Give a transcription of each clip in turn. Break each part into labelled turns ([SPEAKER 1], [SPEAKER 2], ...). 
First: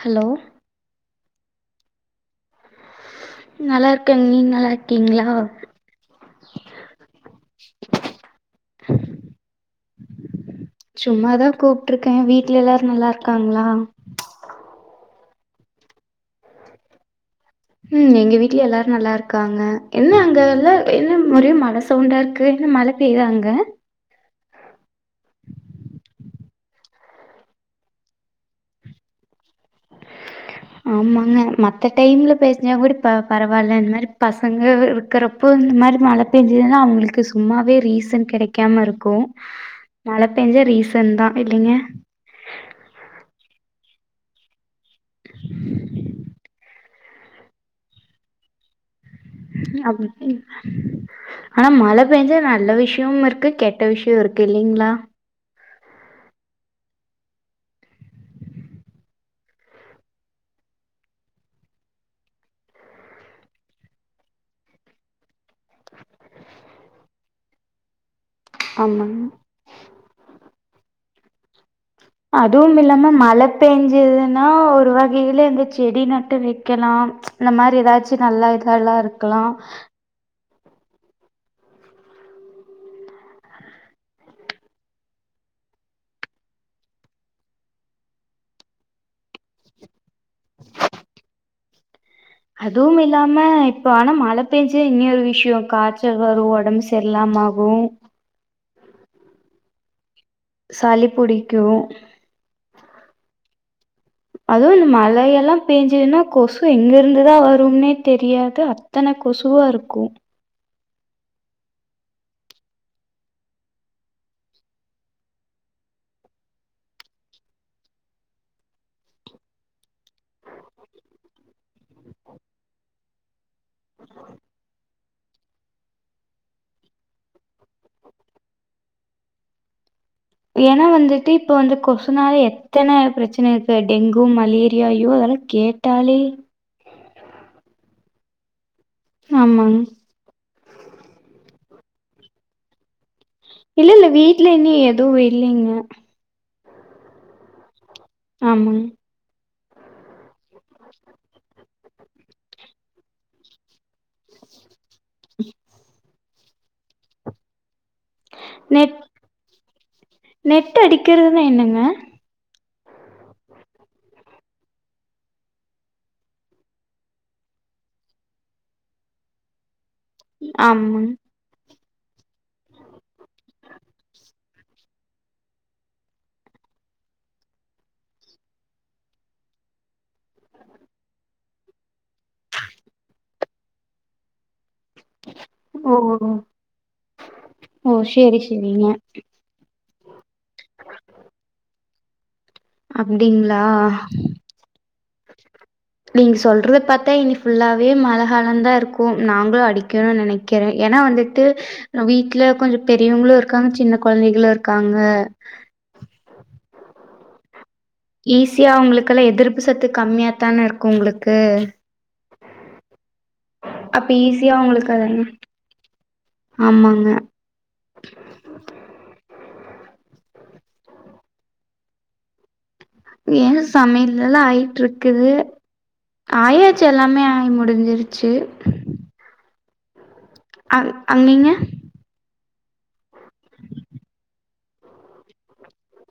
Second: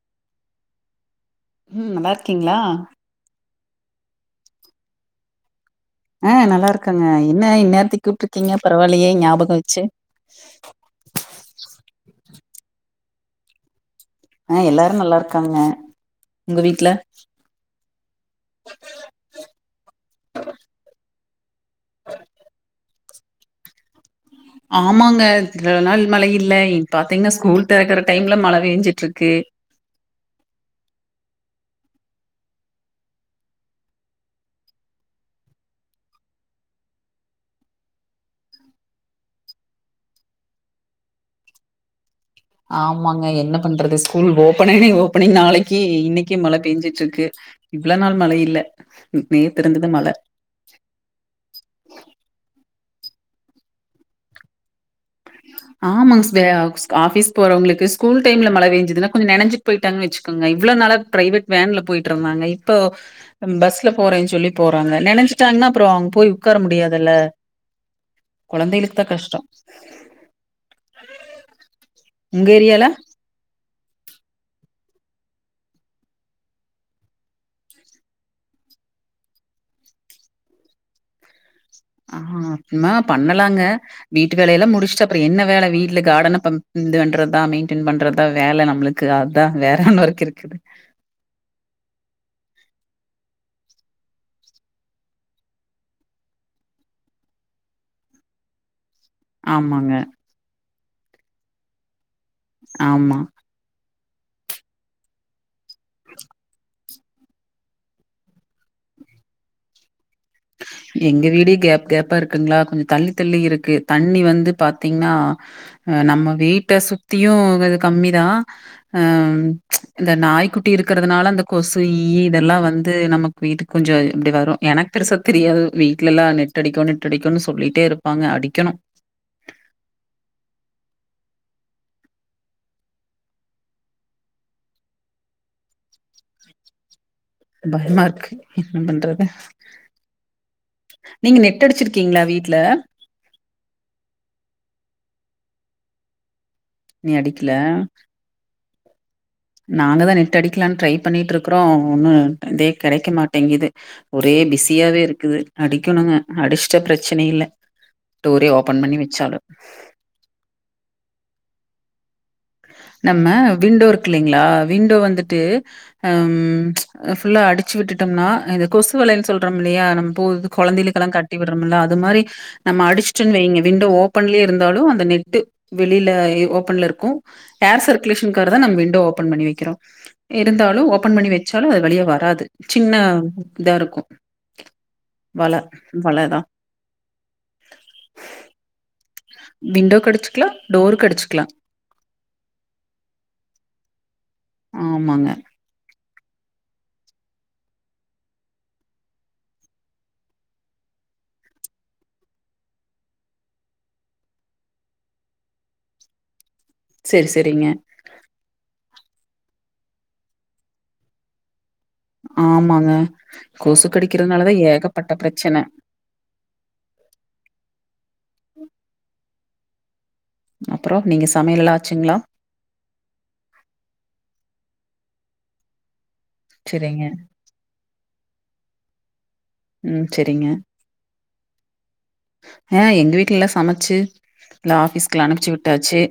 [SPEAKER 1] Hello
[SPEAKER 2] ம் நல்லார்க்கீங்ளா
[SPEAKER 1] நல்லார்க்க நீங் நல்லார்க்கீங்ளா
[SPEAKER 2] அ நல்லா இருக்கங்க என்ன இந்நேர்த்துக் கூப்ட்ருக்கீங்க பரவால்லயே ஞ்யாபகோ வெச்சு
[SPEAKER 1] சும்மாதா கூப்ட்ருக்க வீட்ல எல்லா இருக்காங்ளா
[SPEAKER 2] அ எல்லாரு நல்லா இருக்காங்க உங்க வீட்ல
[SPEAKER 1] ம் எங்க வீட்லயு எல்லாரு நல்லா இருக்காங்க என்ன அங்க எல்லா என்ன ஒரே ம ழ சவுண்டா இருக்கு என்ன மழ பெய்தா அங்க
[SPEAKER 2] ஆமாங்க [unintelligible] நாள் மழையில் இல்ல இப் பாத்தீங்கனா ஸ்கூல் தெறக்குற டைம்ல மழ பெய்ஞ்சுட்டுருக்கு
[SPEAKER 1] ஆமாங்க மத்த டைம்ல பேஸ்னா கூட ப பரவால்ல இந்த மாரி பசங்க இருக்குறப்போ இந்த மாரி மழ பெஞ்சுதுனா அவுங்களுக்கு சும்மாவே ரீசன் கெடைக்காம இருக்கூ மழ பெஞ்சா ரீசன்தா இல்லைங்க
[SPEAKER 2] ஆமாங்க என்ன பண்றது ஸ்கூல் ஓப்பனாயி ஓப்பனிங் நாளக்கி இன்னைக்கே மழ பேஞ்சிட்ருக்கு இவ்ள நாள் மழை இல்ல நேத்து இருந்தது
[SPEAKER 1] அப்
[SPEAKER 2] மழ
[SPEAKER 1] ஆனா மழ பெஞ்சா நல்ல விஷ் யம் இருக்கு கெட்ட விஷயோ இருக்கு இல்லைங்ளா
[SPEAKER 2] ஆமாங்க [unintelligible] ஆபிஸ் போறவுங்களுக்கு ஸ்கூல் டைம்ல மழ பெஞ்சதுன்னா கொஞ்சோ நனஞ்சிட்டு போய்ட்டாங்கன்னு வச்சுக்கங்க இவ்ள நாளா ப்ரைவெட் வேன்ல போய்ட்ருந்தாங்க இப்போ பஸ்ல போறேன் சொல்லி போறாங்க நனஞ்சா டான்னா அப்றோ அங்க போய் உக்கார முடியாதுல்ல கொழந்தைகளுக்கு தா
[SPEAKER 1] ஆமாங்க
[SPEAKER 2] கஷ்டோ
[SPEAKER 1] அதுவும் இல்லாம மழ பேஞ்சதுன்னா ஒரு வகையில இந்த செடி நட்டு வைக்கலாம் இந்த மாரி ஏதாச்சு நல்ல கல்லா இருக்கலாம்
[SPEAKER 2] ஆ அ மா பண்ணலாங்க வீட்டு வேலையெல்லா முடிச்சுட்டு அப்றோ என்ன வேலை வீட்டுல கார்டனப்ப ம் இது பண்றதா மெய்ன்டென் பண்றதா வேல நம்மளுக்கு அதா வேற என்ன வொர்க்கு இருக்கு
[SPEAKER 1] அதுவும் இல்லாம இப்ப ஆனா மழ பெஞ்சா இன்னியொரு விஷயோ காச்சல் வரு ஒடம்பு சரியில்லாம ஆகு உ
[SPEAKER 2] ஆமாங்க
[SPEAKER 1] சளி புடிக்கூ
[SPEAKER 2] ஆமா
[SPEAKER 1] அதுவு இந்த மழை எல்லா பெஞ்சுதுன்னா கொசு எங்க இருந்துதா வரும்னே தெரியாது அத்தன கொசுவா இருக்கூ
[SPEAKER 2] எங்க வீடே கேப் கேப்பா இருக்குங்களா கொஞ்சோ தள்ளி தள்ளி இருக்கு தண்ணி வந்து பாத்தீங்னா அ நம்ம வீட்ட சுத்தியு இது கம்மிதா அ இந்த நாய்க்கு குட்டி இருக்குறதுனால அந்த கொசு ஈ இதெல்லா வந்து நமக்கு வீட்டுக்கு கொஞ்சோ இப்டி வரு எனக் பெருசா தெரியாது வீட்லெல்லா நெட்டு அடிக்கு நெட்டு அடிக்குனு சொல்லிட்டே இருப்பாங்க அடிக்கணு
[SPEAKER 1] ஏன்னா வந்துட்டு இப்ப வந்து கொசுனால எத்தன பிரச்சன இருக்கு டெங்கு மலேரியா ஐய்யோ அதெல் அத கேட்டாலே
[SPEAKER 2] பயமா இருக்கு என்ன பண்றது
[SPEAKER 1] ஆமாங்க
[SPEAKER 2] நீங்க நெட் அடிச்சுருக்கீங்களா வீட்ல
[SPEAKER 1] இல்ல இல்ல வீட்டுல இன்னு எதுவு இல்லைங்க
[SPEAKER 2] நீ அடிக்கல
[SPEAKER 1] ஆமாங்
[SPEAKER 2] நாங்கதா நெட்டு அடிக்கலான்னு ட்ரை பண்ணிட்டு இருக்குறோ ஒன்னூ இதே கெடக்க மாட்டேங்கிது ஒரே பிஸியாவே இருக்குது அடிக்கணுங்க அடிச்ட்ட ப்ரச்சன இல்ல டோரே ஓபன் பண்ணி
[SPEAKER 1] நெட்
[SPEAKER 2] வச்சாலு
[SPEAKER 1] ப்னா என்னங்க
[SPEAKER 2] நம்ம விண்டோ இருக்கு இல்லைங்களா விண்டோ வந்துட்டு அம் ஃபுல்லா அடிச்சு விட்டுட் டம்னா இந்த கொசு வலைனு சொல்றோம் இல்லையா நம் ப்போ வந்து
[SPEAKER 1] ஆமாங்
[SPEAKER 2] கொழந்தைகளுக்கெல்லா கட்டி விடுறோம்ல அது மாரி நம்ம அடுச்சுட்டோன்னு வைங்க விண்டோ ஓப்பன்லே இருந்தாலு அந் அந்த நெட்டு வெளியில ஓபன்ல இருக்கூ ஏர் சர்க்குலேஷன் கார தான் நம் விண்டோ ஓபன் பண்ணி வைக்கிறோம் இருந்தாலும் ஓபன் பண்ணி வைக்க ச்சாலும் அது வழியே வராது சின்ன இதா இருக்கும்
[SPEAKER 1] ஓ ஓ செரி செரிங்க
[SPEAKER 2] விண்டோ கிடைச்சுக்கலாம் டோர் கிடிச்சக்கலாம்
[SPEAKER 1] அப்படிங்களா
[SPEAKER 2] ஆமாங்க
[SPEAKER 1] நீங்க சொல்றத பார்த்தா இனி ஃபுல்லாவே மழைகாலம் தான் இருக்கும் நாங்களும் அடிக்கணும் நினைக்கிறேன் ஏன்னா வந்துட்டு வீட்டுல கொஞ்சம் பெரியவங்களும் இருக்காங்க சின்ன கொழந்தைகளும் இருக்காங்க
[SPEAKER 2] செரி செரிங்க
[SPEAKER 1] ஈஸியா உங்களுக்கெல்லாம் எதிர்ப்பு சத்து கம்மியாத்தானே இருக்கும் உங்களுக்கு
[SPEAKER 2] ஆமாங்க கொசு
[SPEAKER 1] அப்ப ஈஸியா
[SPEAKER 2] கடிக்கிறதுனாலதான்
[SPEAKER 1] உங்களுக்கு
[SPEAKER 2] ஏகப்பட்ட
[SPEAKER 1] அதெல்லா
[SPEAKER 2] பிரச்சனை
[SPEAKER 1] ஆமாங்க
[SPEAKER 2] உம் அப்புறம் நீங்க சமையல்லா ஆச்சுங்களா
[SPEAKER 1] ஏன் சமையல்லாம் ஆயிட்டு இருக்குது ஆயாச்சு
[SPEAKER 2] செரிங்க
[SPEAKER 1] எல்லாமே ஆகி முடிஞ்சிருச்சு
[SPEAKER 2] உம்
[SPEAKER 1] அ அ நீங்க
[SPEAKER 2] ஆஹ் எங்க வீட்டுல எல்லாம் சமைச்சு இல்ல ஆபீஸ்க்கல்லாம் அனுப்பிச்சு விட்டாச்சு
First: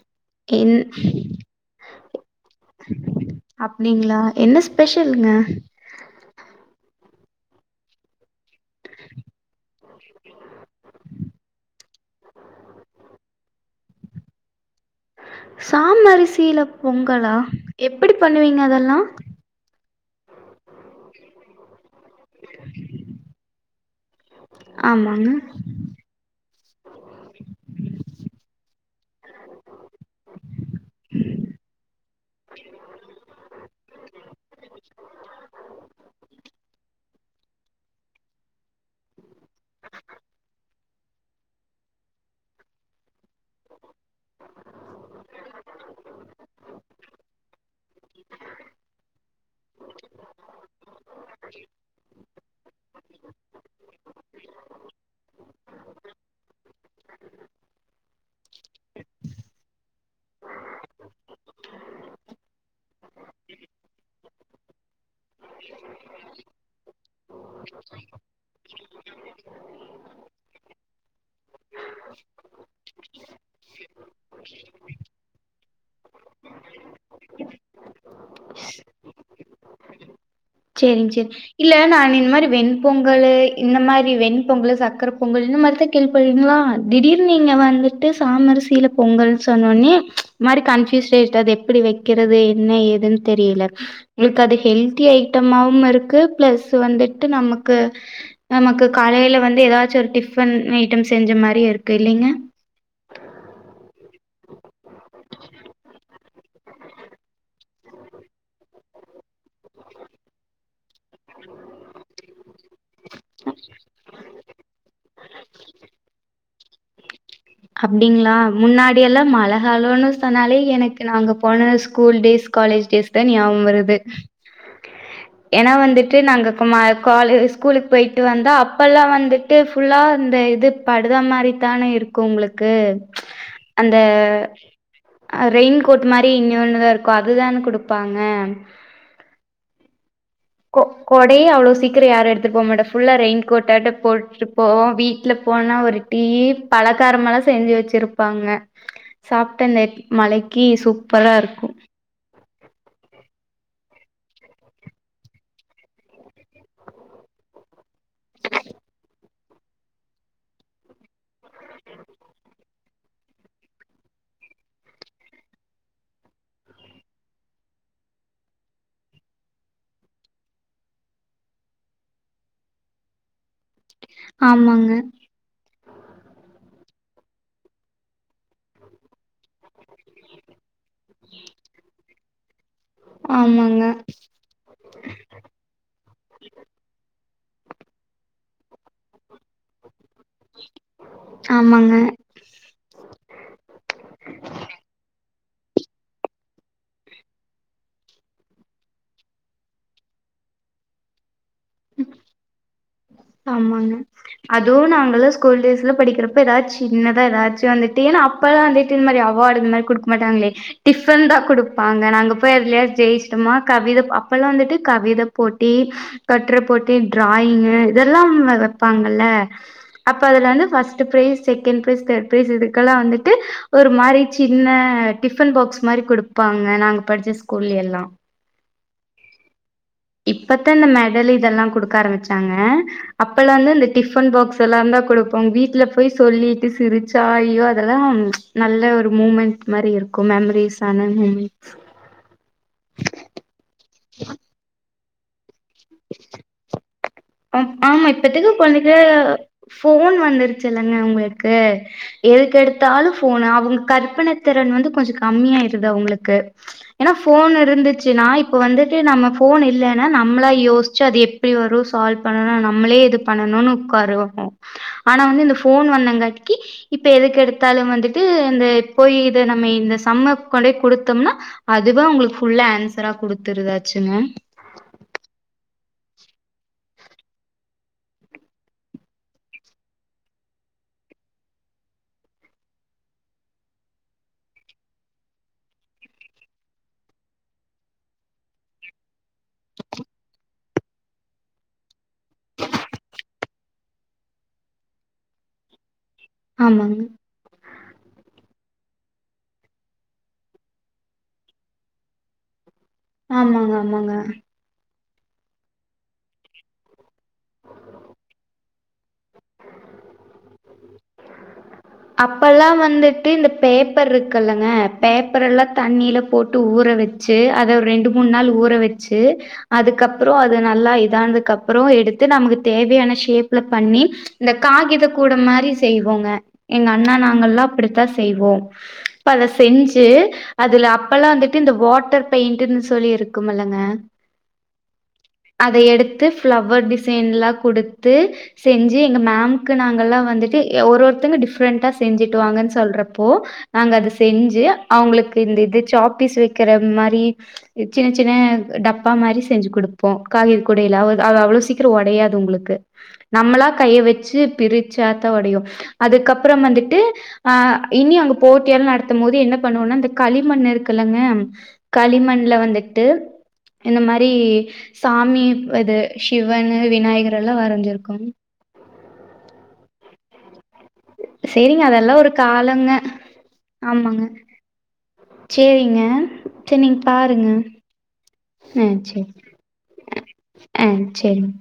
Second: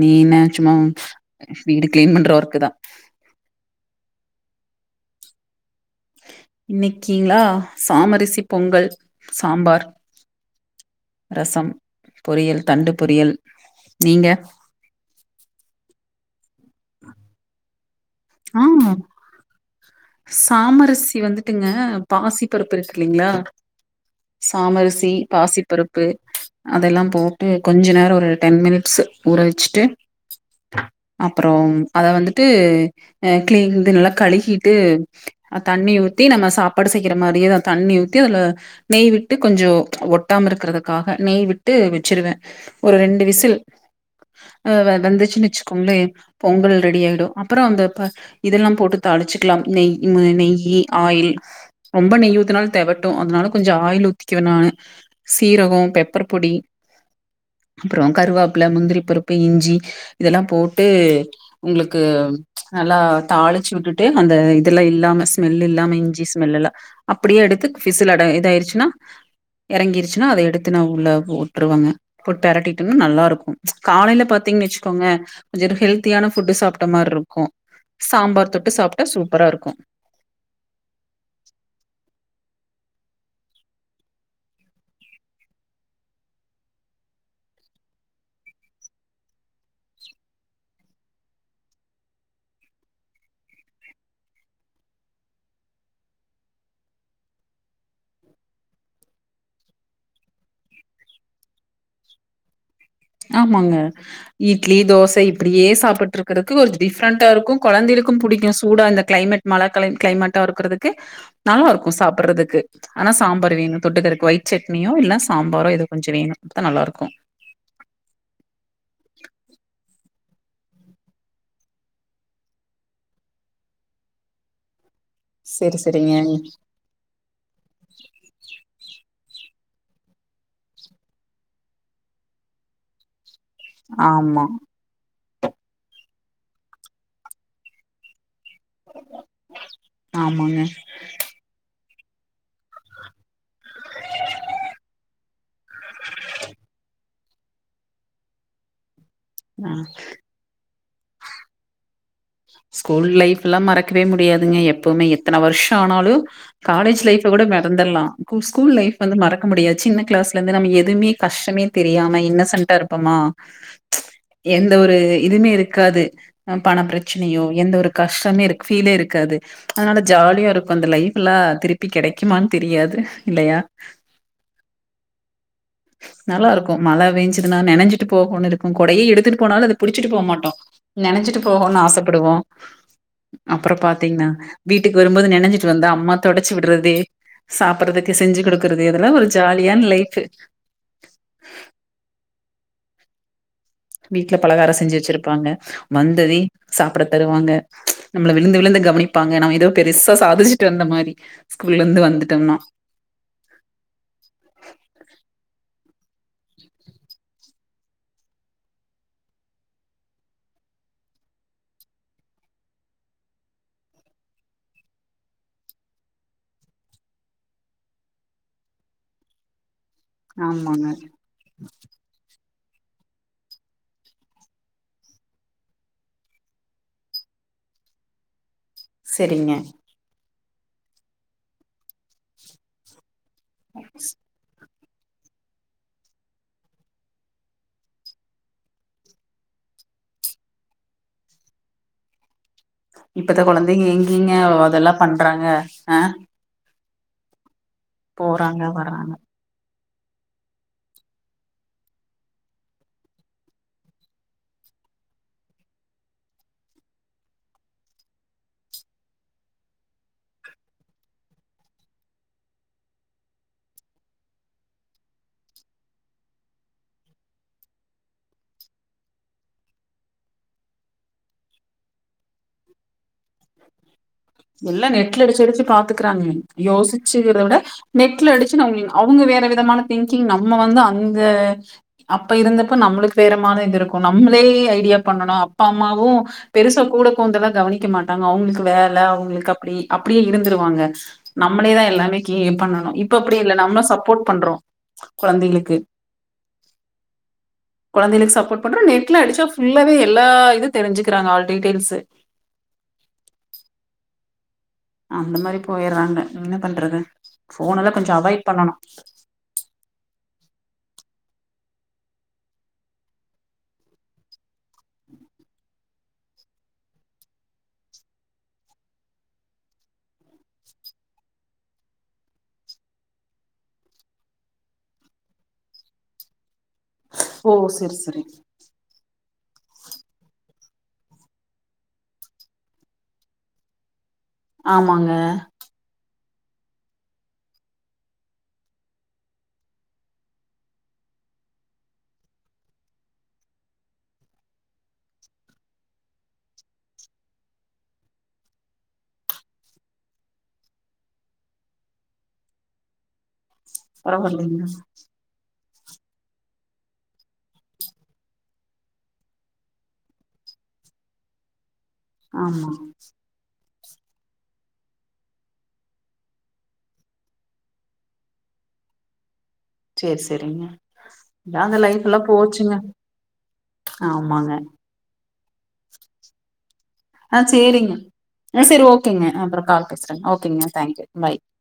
[SPEAKER 2] நீ என்ன சும்மா
[SPEAKER 1] என்
[SPEAKER 2] வீடு கிளீன் பண்ற ஒர்கக்குதான்
[SPEAKER 1] அப்டிங்களா என்ன ஸ்பெஷலுங்க
[SPEAKER 2] இன்னைக்கீங்களா சாமரிசி பொங்கல் சாம்பார் ரசம் பொரியல் தண்டு பொரியல் நீங்க
[SPEAKER 1] சாமரிசீல பொங்கலா எ
[SPEAKER 2] ஆ சாமரிசி வந்துட்டு ட்டுங்க பாசி பருப்பு இருக்கு இல்லலைங்களா சாமரிசி
[SPEAKER 1] ஆமாங்க
[SPEAKER 2] பாசிப்பருப்பு அதெல்லாம் போட்டு கொஞ்ச நேரம் ஒரு டென் மினிட்ஸ் ஊற வச்சுட்டு அப்புறம் அத வந்துட்டு கிளி இது நல்லா கழுகிட்டு தண்ணி ஊத்தி நம்ம சாப்பாடு செய்கிற மாதிரியே அத தண்ணி ஊத்தி அல நெய் விட்டு கொஞ்சம் ஒட்டாம இருக்கிறதுக்காக நெய் விட்டு வச்சிருவேன் ஒரு ரெண்டு விசில் வந்துச்சுன்னு வச்சுக்கோங்களே பொங்கல் ரெடி ஆயிடும் அப்புறம் அந்த இதெல்லாம் போட்டு தாளிச்சுக்கலாம் நெய் நெய்யி ஆயில் ரொம்ப நெய்யி ஊதுனாலு தேவட்டும் அதனால கொஞ்ச ஆயில் ஊத்திக்குவே நானு சீரகம் பெப்பர் பொடி அப்புறம் கருவேப்பில முந்திரி பருப்பு இஞ்சி இதெல்லாம் போட்டு உங்களுக்கு நல்லா தாளிச்சு விட்டுட்டு அந்த இதெல்லாம் இல்லாம ஸ்மெல் இல்லாம இஞ்சி ஸ்மெல் எல்லா அப்பிடியே எடுத்து ஃபிஷ்ஷுல அட இதாயிருச்சுனா எறங்கிருச்சுன்னா அத எடுத்து நான் உள்ள ஓட்டுருவாங்க போட்டு பெரட்டிட்டுன்னோ நல்லா இருக்கும் காலையில பாத்தீங்கன்னு வச்சுக்கோங்க கொஞ்சம் ஹெல்த்தியான ஃபுட்டு சாப்பிட்ட மாதிரி இருக்கும் சாம்பார் தொட்டு சாப்பிட்டா சூப்பரா இருக்கும்
[SPEAKER 1] சேரிங் சேரி இல்ல நான் இந்த மாதிரி வெண்பொங்கலு இந்த மாதிரி வெண்பொங்கலு சர்க்கரப் பொங்கல் இந்த மாரித்தா கேள்வி பட்டேங்களா திடீர்னு நீங்க வந்துட்டு சாமரிசியல பொங்கல்னு சொன்னோனி நா கன்ஃப்யூஸ்ட் ஆயிடுசு அது எப்பிடி வக்கிறது என்ன ஏதுன்னு தெரியல உங்களுக்கு அது ஹெல்தியா ஐட்டமாவும் இருக்கு பிளஸ் வந்துட்டு நம்மக்கு நமக்கு காலையில வந்து ஏதாச்சும் ஒரு டிஃப் ஃபன் ஐட்டம் செஞ்ச மாதிரியு இருக்கு இல்லலைங்க
[SPEAKER 2] ஆமாங்க இட்லி தோசை இப்பிடியே சாப்பிட்டுட் இருக்கிறதுக்கு கொஞ்சம் டிஃப்ரெண்டா இருக்கும் கொழந்தைகள் ளுக்கும் பிடிக்கும் சூடா அந்த க்ளைமேட் மழ க்ள க்ளைமேட்டா இருக்கிறதுக்கு நல்லா இருக்கும் சாப்பிடறதுக்கு ஆனா சாம்பார் வேணும் தொட்டுக்கருக்கு ஒயிட் சட்னியோ இல்லன்னா சாம்பாரோ ஏதோ கொஞ்ச வேணும் நல்லா இருக்கும்
[SPEAKER 1] அப்பிடிங்களா முன்னாடி எல்லாம் மழைகாலன்னு சொன்னாலே எனக்கு நாங்க போன ஸ்கூல் டேஸ் கா காலேஜ் டேஸ் தான் ஞாபம் வருது ஏன்னா
[SPEAKER 2] செரி செரிங்க.
[SPEAKER 1] வந்துட்டு நாங்க கும்மால் காலு ஸ்கூலுக்கு போயிட்டு வந்தா அப்பல்லாம் வந்து ட்டு ஃபுல்லா இந்த இது படுதா மாரி தான இருக்கும் ஓங்களுக்கு அந்த
[SPEAKER 2] ஆமா.
[SPEAKER 1] அ ரெயின் கோட் மாதிரி இனியொன்னுதான் இருக்கும் அதுதான குடுப்பாங்க
[SPEAKER 2] ஆமாங்க.
[SPEAKER 1] கோ கொடையு அவ்ளோ சீக் கிர யாரும் எடுத்துட் போ மாட்டோம் ஃபுல்லா ரெயின்கோட் ஆட்டோ போட்டுப்போவோம் வீட்ல போனா ஒரு டீ பழ க்காரமல்லாம் செஞ்சு வச்சிருப்பாங்க சாப்ட்டா
[SPEAKER 2] அ
[SPEAKER 1] அந்த மழைக்கு சூப்பரா இருக்கும்
[SPEAKER 2] ஸ்கூல் லைஃப்லா மறக்கவே முடியாதுங்க எப்பவுமே எத்தன வருஷொ ஆனாலு காலேஜ் லைஃப் விட மறந்தல்லா கூ ஸ்கூல் லைஃப் வந்து மறக்க முடியாது சின்ன கிளாஸ்ல இருந்து நம்ம எதுவுமே கஷ்டமே தெரியாம இன்ன சன்ட்டா இருப்பமா எந்த ஒரு இதுமே இருக்காது அ பணப்ரெ ச்சனையோ எந்த ஒரு கஷ்டமே ஃபீலே இருக்காது அதனால ஜாலியா இருக்கும் அந்த லைஃப் எல்லா திருப்பி கெடை டைக்குமான்னு தெரியாது இல்லையா
[SPEAKER 1] ஆமாங்க
[SPEAKER 2] நல்லா இருக்கும் மழை வெய்ஞ்சுதுன்னா நனஞ்சிட்டு போகுன்னு இருக்கும் கொடையே எடுத்துட்டு போனாலும் அதப் புடிச்சிட்டு போ மாட்டோம் நனைஞ்சிட்டு போகும்னு ஆசப்படுவோ
[SPEAKER 1] உஹ்
[SPEAKER 2] அப்புறொ பாத்தீங்கன்னா வீட்டுக்கு வரும்போது நெனஞ்சிட்டு வந்தா அம்மா தொடச்சி விட்றது சாப்ட்றதுக்கு செஞ்சு குடுக் கறது இதெல்லா ஒரு ஜாலியான லைஃபு
[SPEAKER 1] ஆமாங்க
[SPEAKER 2] வந்தது சாப்டத் தருவாங்க நம்மள விழுந்து விழுந்து கவனிப்பாங்க நம்ம ஏதோ பெருசா சாதிச்சு ட்டு வந்த மாரி ஸ்கூல்ல இருந்து வந்துட்டோம்னா
[SPEAKER 1] ஆமாங்க அதுவு நாங்கல்லா ஸ்கூல் டேஸ் ல படிக்கிறப்போ ஏதாச் சின்னதா ஏதாச்சும் வந்துட்டு எனா அப்பெல்லா வந்துட்டு இந்ந இது மாரி அவார்டு இந் மாரி குடுக்க மாட்டாங்களே டிஃபன் தான் குடுப்பாங்க நாங்க போய் எதுலயா ஜெயிச்சுட்டோம்னா கவித அப்போல்லா வந்துட்டு கவிதப் போட்டி கட்டுர போட்டி ட்ராயிங் [unintelligible] இதெல்லா வ வப்பாங்கல்ல அப்ப அதுல வந்து
[SPEAKER 2] ஆமாங்க
[SPEAKER 1] first prize second prize third prize இதுக்கெல்லா வந்துட்டு ஒரு மாரி சின்ன டிஃபன் பாக்ஸ் மாரி குடுப்பாங்க நாங்க படிச்ச ஸ்கூல்ல எல்லா
[SPEAKER 2] செரிங்க
[SPEAKER 1] இப்பத்தான் இந்த மெடல் இதெல்லா கொடுக்க ஆரம்பிச்சாங்க அப்பல்லா வந்து இந்த டிஃபன் பாக்ஸ் எல்லாம்ந்தா கொடுப்போங்க வீட்ல போய் சொல்லிட்டு சிரிச்சா அய்யோ அதெல்லாம் நல்ல ஒரு மூமெண் மேரி இருக்கும் மெமரிஸான மூமெண்ட்ஸ்
[SPEAKER 2] இப்பத்த குழந்தைங்க எங்கீங்க அதெல்லாம் பண்றாங்க ஆ
[SPEAKER 1] ப ஆமா இப்பத்துக்கு
[SPEAKER 2] போறாங்க
[SPEAKER 1] குழந்தைக
[SPEAKER 2] வர்றாங்க
[SPEAKER 1] ஃபோன் வந்துருச்சல்லங்க அவங்களுக்கு எதுக்கு எடுத்தாலும் போன் அவங்க கற்பனை திற ன் வந்து கொஞ்சொ கம்மியா இருது அவங்களுக்கு ஏன்னா ஃபோன் இருந்துச்சுன்னா இப்ப வந்துட்டு நம்ம ஃபோன் இல்லனா நம்மளா யோசிச்சு அது எப்படி வரும் சால்வ் பண்ணும் நம்மளே இது பண்ணணும்னு உக்கருவோ ஆனா வந்து இந்த ஃபோன் வந்தங்காட்டிக்கு இப்ப எதுக்கு எடுத்தாலும் வந்துட்டு இந்த போய் இதை நம்ம இந்த சம்ம கொண்டே கொடுத்தோம்னா அது வா ஒங்களுக்கு ஃபுல்லா ஆன்சரா குடுத்துருதாச்சுங்க
[SPEAKER 2] எல்லா நெட்ல அடிச்சு அடிச்சு பா த்துக்கிறாங்க யோசிச்சுத இத வுட நெட்ல அடிச்சு அவுங் அவுங்க வேற விதமான திங்கிங் நம்ம வந்து அந்த அப்ப இருந்தப்ப நம்மளுக்கு பேரமான இருந்துருக்கும் நம்மளே ஐடியா பண்ணணும் அப்பா அம்மா வும் பெருசா கூட கொந்தெல்லா கவனிக்க மா தாங்க அவங்களுக்கு வேல அவங்களுக்கு அப்டி அப்டி இருந்துருவாங்க நம்மளேதா எல்லாமே கீ பண்ணணு இப்ப அப்படி இல்ல நம்ம சப்போர்ட் பண்றோ கொழந்தைகளுக்கு
[SPEAKER 1] ஆமாங்க
[SPEAKER 2] கொழந்தைகளுக்கு சப்போர்ட் பண்ற நெட் ட்ல அடிச்சா ஃபுல்லாவே எல்லா இது தெரிஞ்சுக்கிறாங்க ஆள் டீடெயில்ஸ்
[SPEAKER 1] ஆமாங்க ஆமாங்க
[SPEAKER 2] அந்த மாரி போயடுறாங்க என்ன பண்றது போனல்லா கொஞ்ச அவாய்ட் பண்ணணு
[SPEAKER 1] அப்பல்லா வந்துட்டு இந்த பேப்பர் இருக்குல்லங்க பேப்பர எல்லா தண்ணில போட்டு ஊற வச்சு அத ஒரு ரெண்டு மூணு நாள் ஊற வச்சு அதுக்கப்புற அது நல்லா இதானதுக்கு அப்புற எடுத்து நமக்கு தேவையான ஷேப்ல பண்ணி இந்த காகித கூட மாரி செய்வோங்க எங்க அண்ணா
[SPEAKER 2] ஓ
[SPEAKER 1] நாங்கள்ல்லா
[SPEAKER 2] செரி
[SPEAKER 1] அப்படித்தா
[SPEAKER 2] செரி
[SPEAKER 1] செய்வோ இப்ப அத செஞ்சு அதுல அப்பெல்லா வந்துட்டு இந்த வாட்டர் பெயிண்ட்டுன்னு சொல்லி இருக்கும்ல்லங்க
[SPEAKER 2] ஆமாங்க
[SPEAKER 1] பிளவர் டிசைன் எல்லாம் கொடுத்து செஞ்சு எங்க மேம்க்கு நாங்க எல்லா வந்துட்டு ஒரு ஒருத்த டிஃப் ஃப்ரண்டா செஞ்சிட்டு வாங்கனு சொல்றப்போ நாங்க அத செஞ்சு அவங்களுக்கு இந்த இது சாக் பிஸ் வைக் க்கிற மாரி சின்ன சின்ன டப்பா மாரி செஞ்சு குடுப்போ காகித குடைல அவ அவ்ள சீக்கிர ஒடையாது உங்களுக்கு நம்மளா கைய வச்சு
[SPEAKER 2] பரவாயில்லைங்க
[SPEAKER 1] பிரிச்சாத்தா ஒடையு அதுக்கப் பறம் வந்துட்டு ஆ இனி அங்க போட்டியால நடத்தும் போது என்ன பண்ணுவோனா அந்த களிமண்ணு இருக்குல்லங்க களிமண்ல
[SPEAKER 2] ஆமா
[SPEAKER 1] வந்துட்டு இந்த மாரி சாமி இது சிவனு விநாயகர் எல்லா வரைஞ்சிருக்கு
[SPEAKER 2] சேரி சேரிங்க
[SPEAKER 1] சேரிங்க அதெல்லா ஒரு காலங்க ஆமாங்க சேரிங்க சேரி நீங்க
[SPEAKER 2] ஆ
[SPEAKER 1] பாருங்க
[SPEAKER 2] செரிங்க செரி
[SPEAKER 1] ஆ
[SPEAKER 2] ஓகேங்க
[SPEAKER 1] சேரி
[SPEAKER 2] அப்புறம் கால் பேசுறேங்க ஓகேங்க
[SPEAKER 1] ஆ
[SPEAKER 2] தேங்க்யூ பை
[SPEAKER 1] சேரி ம்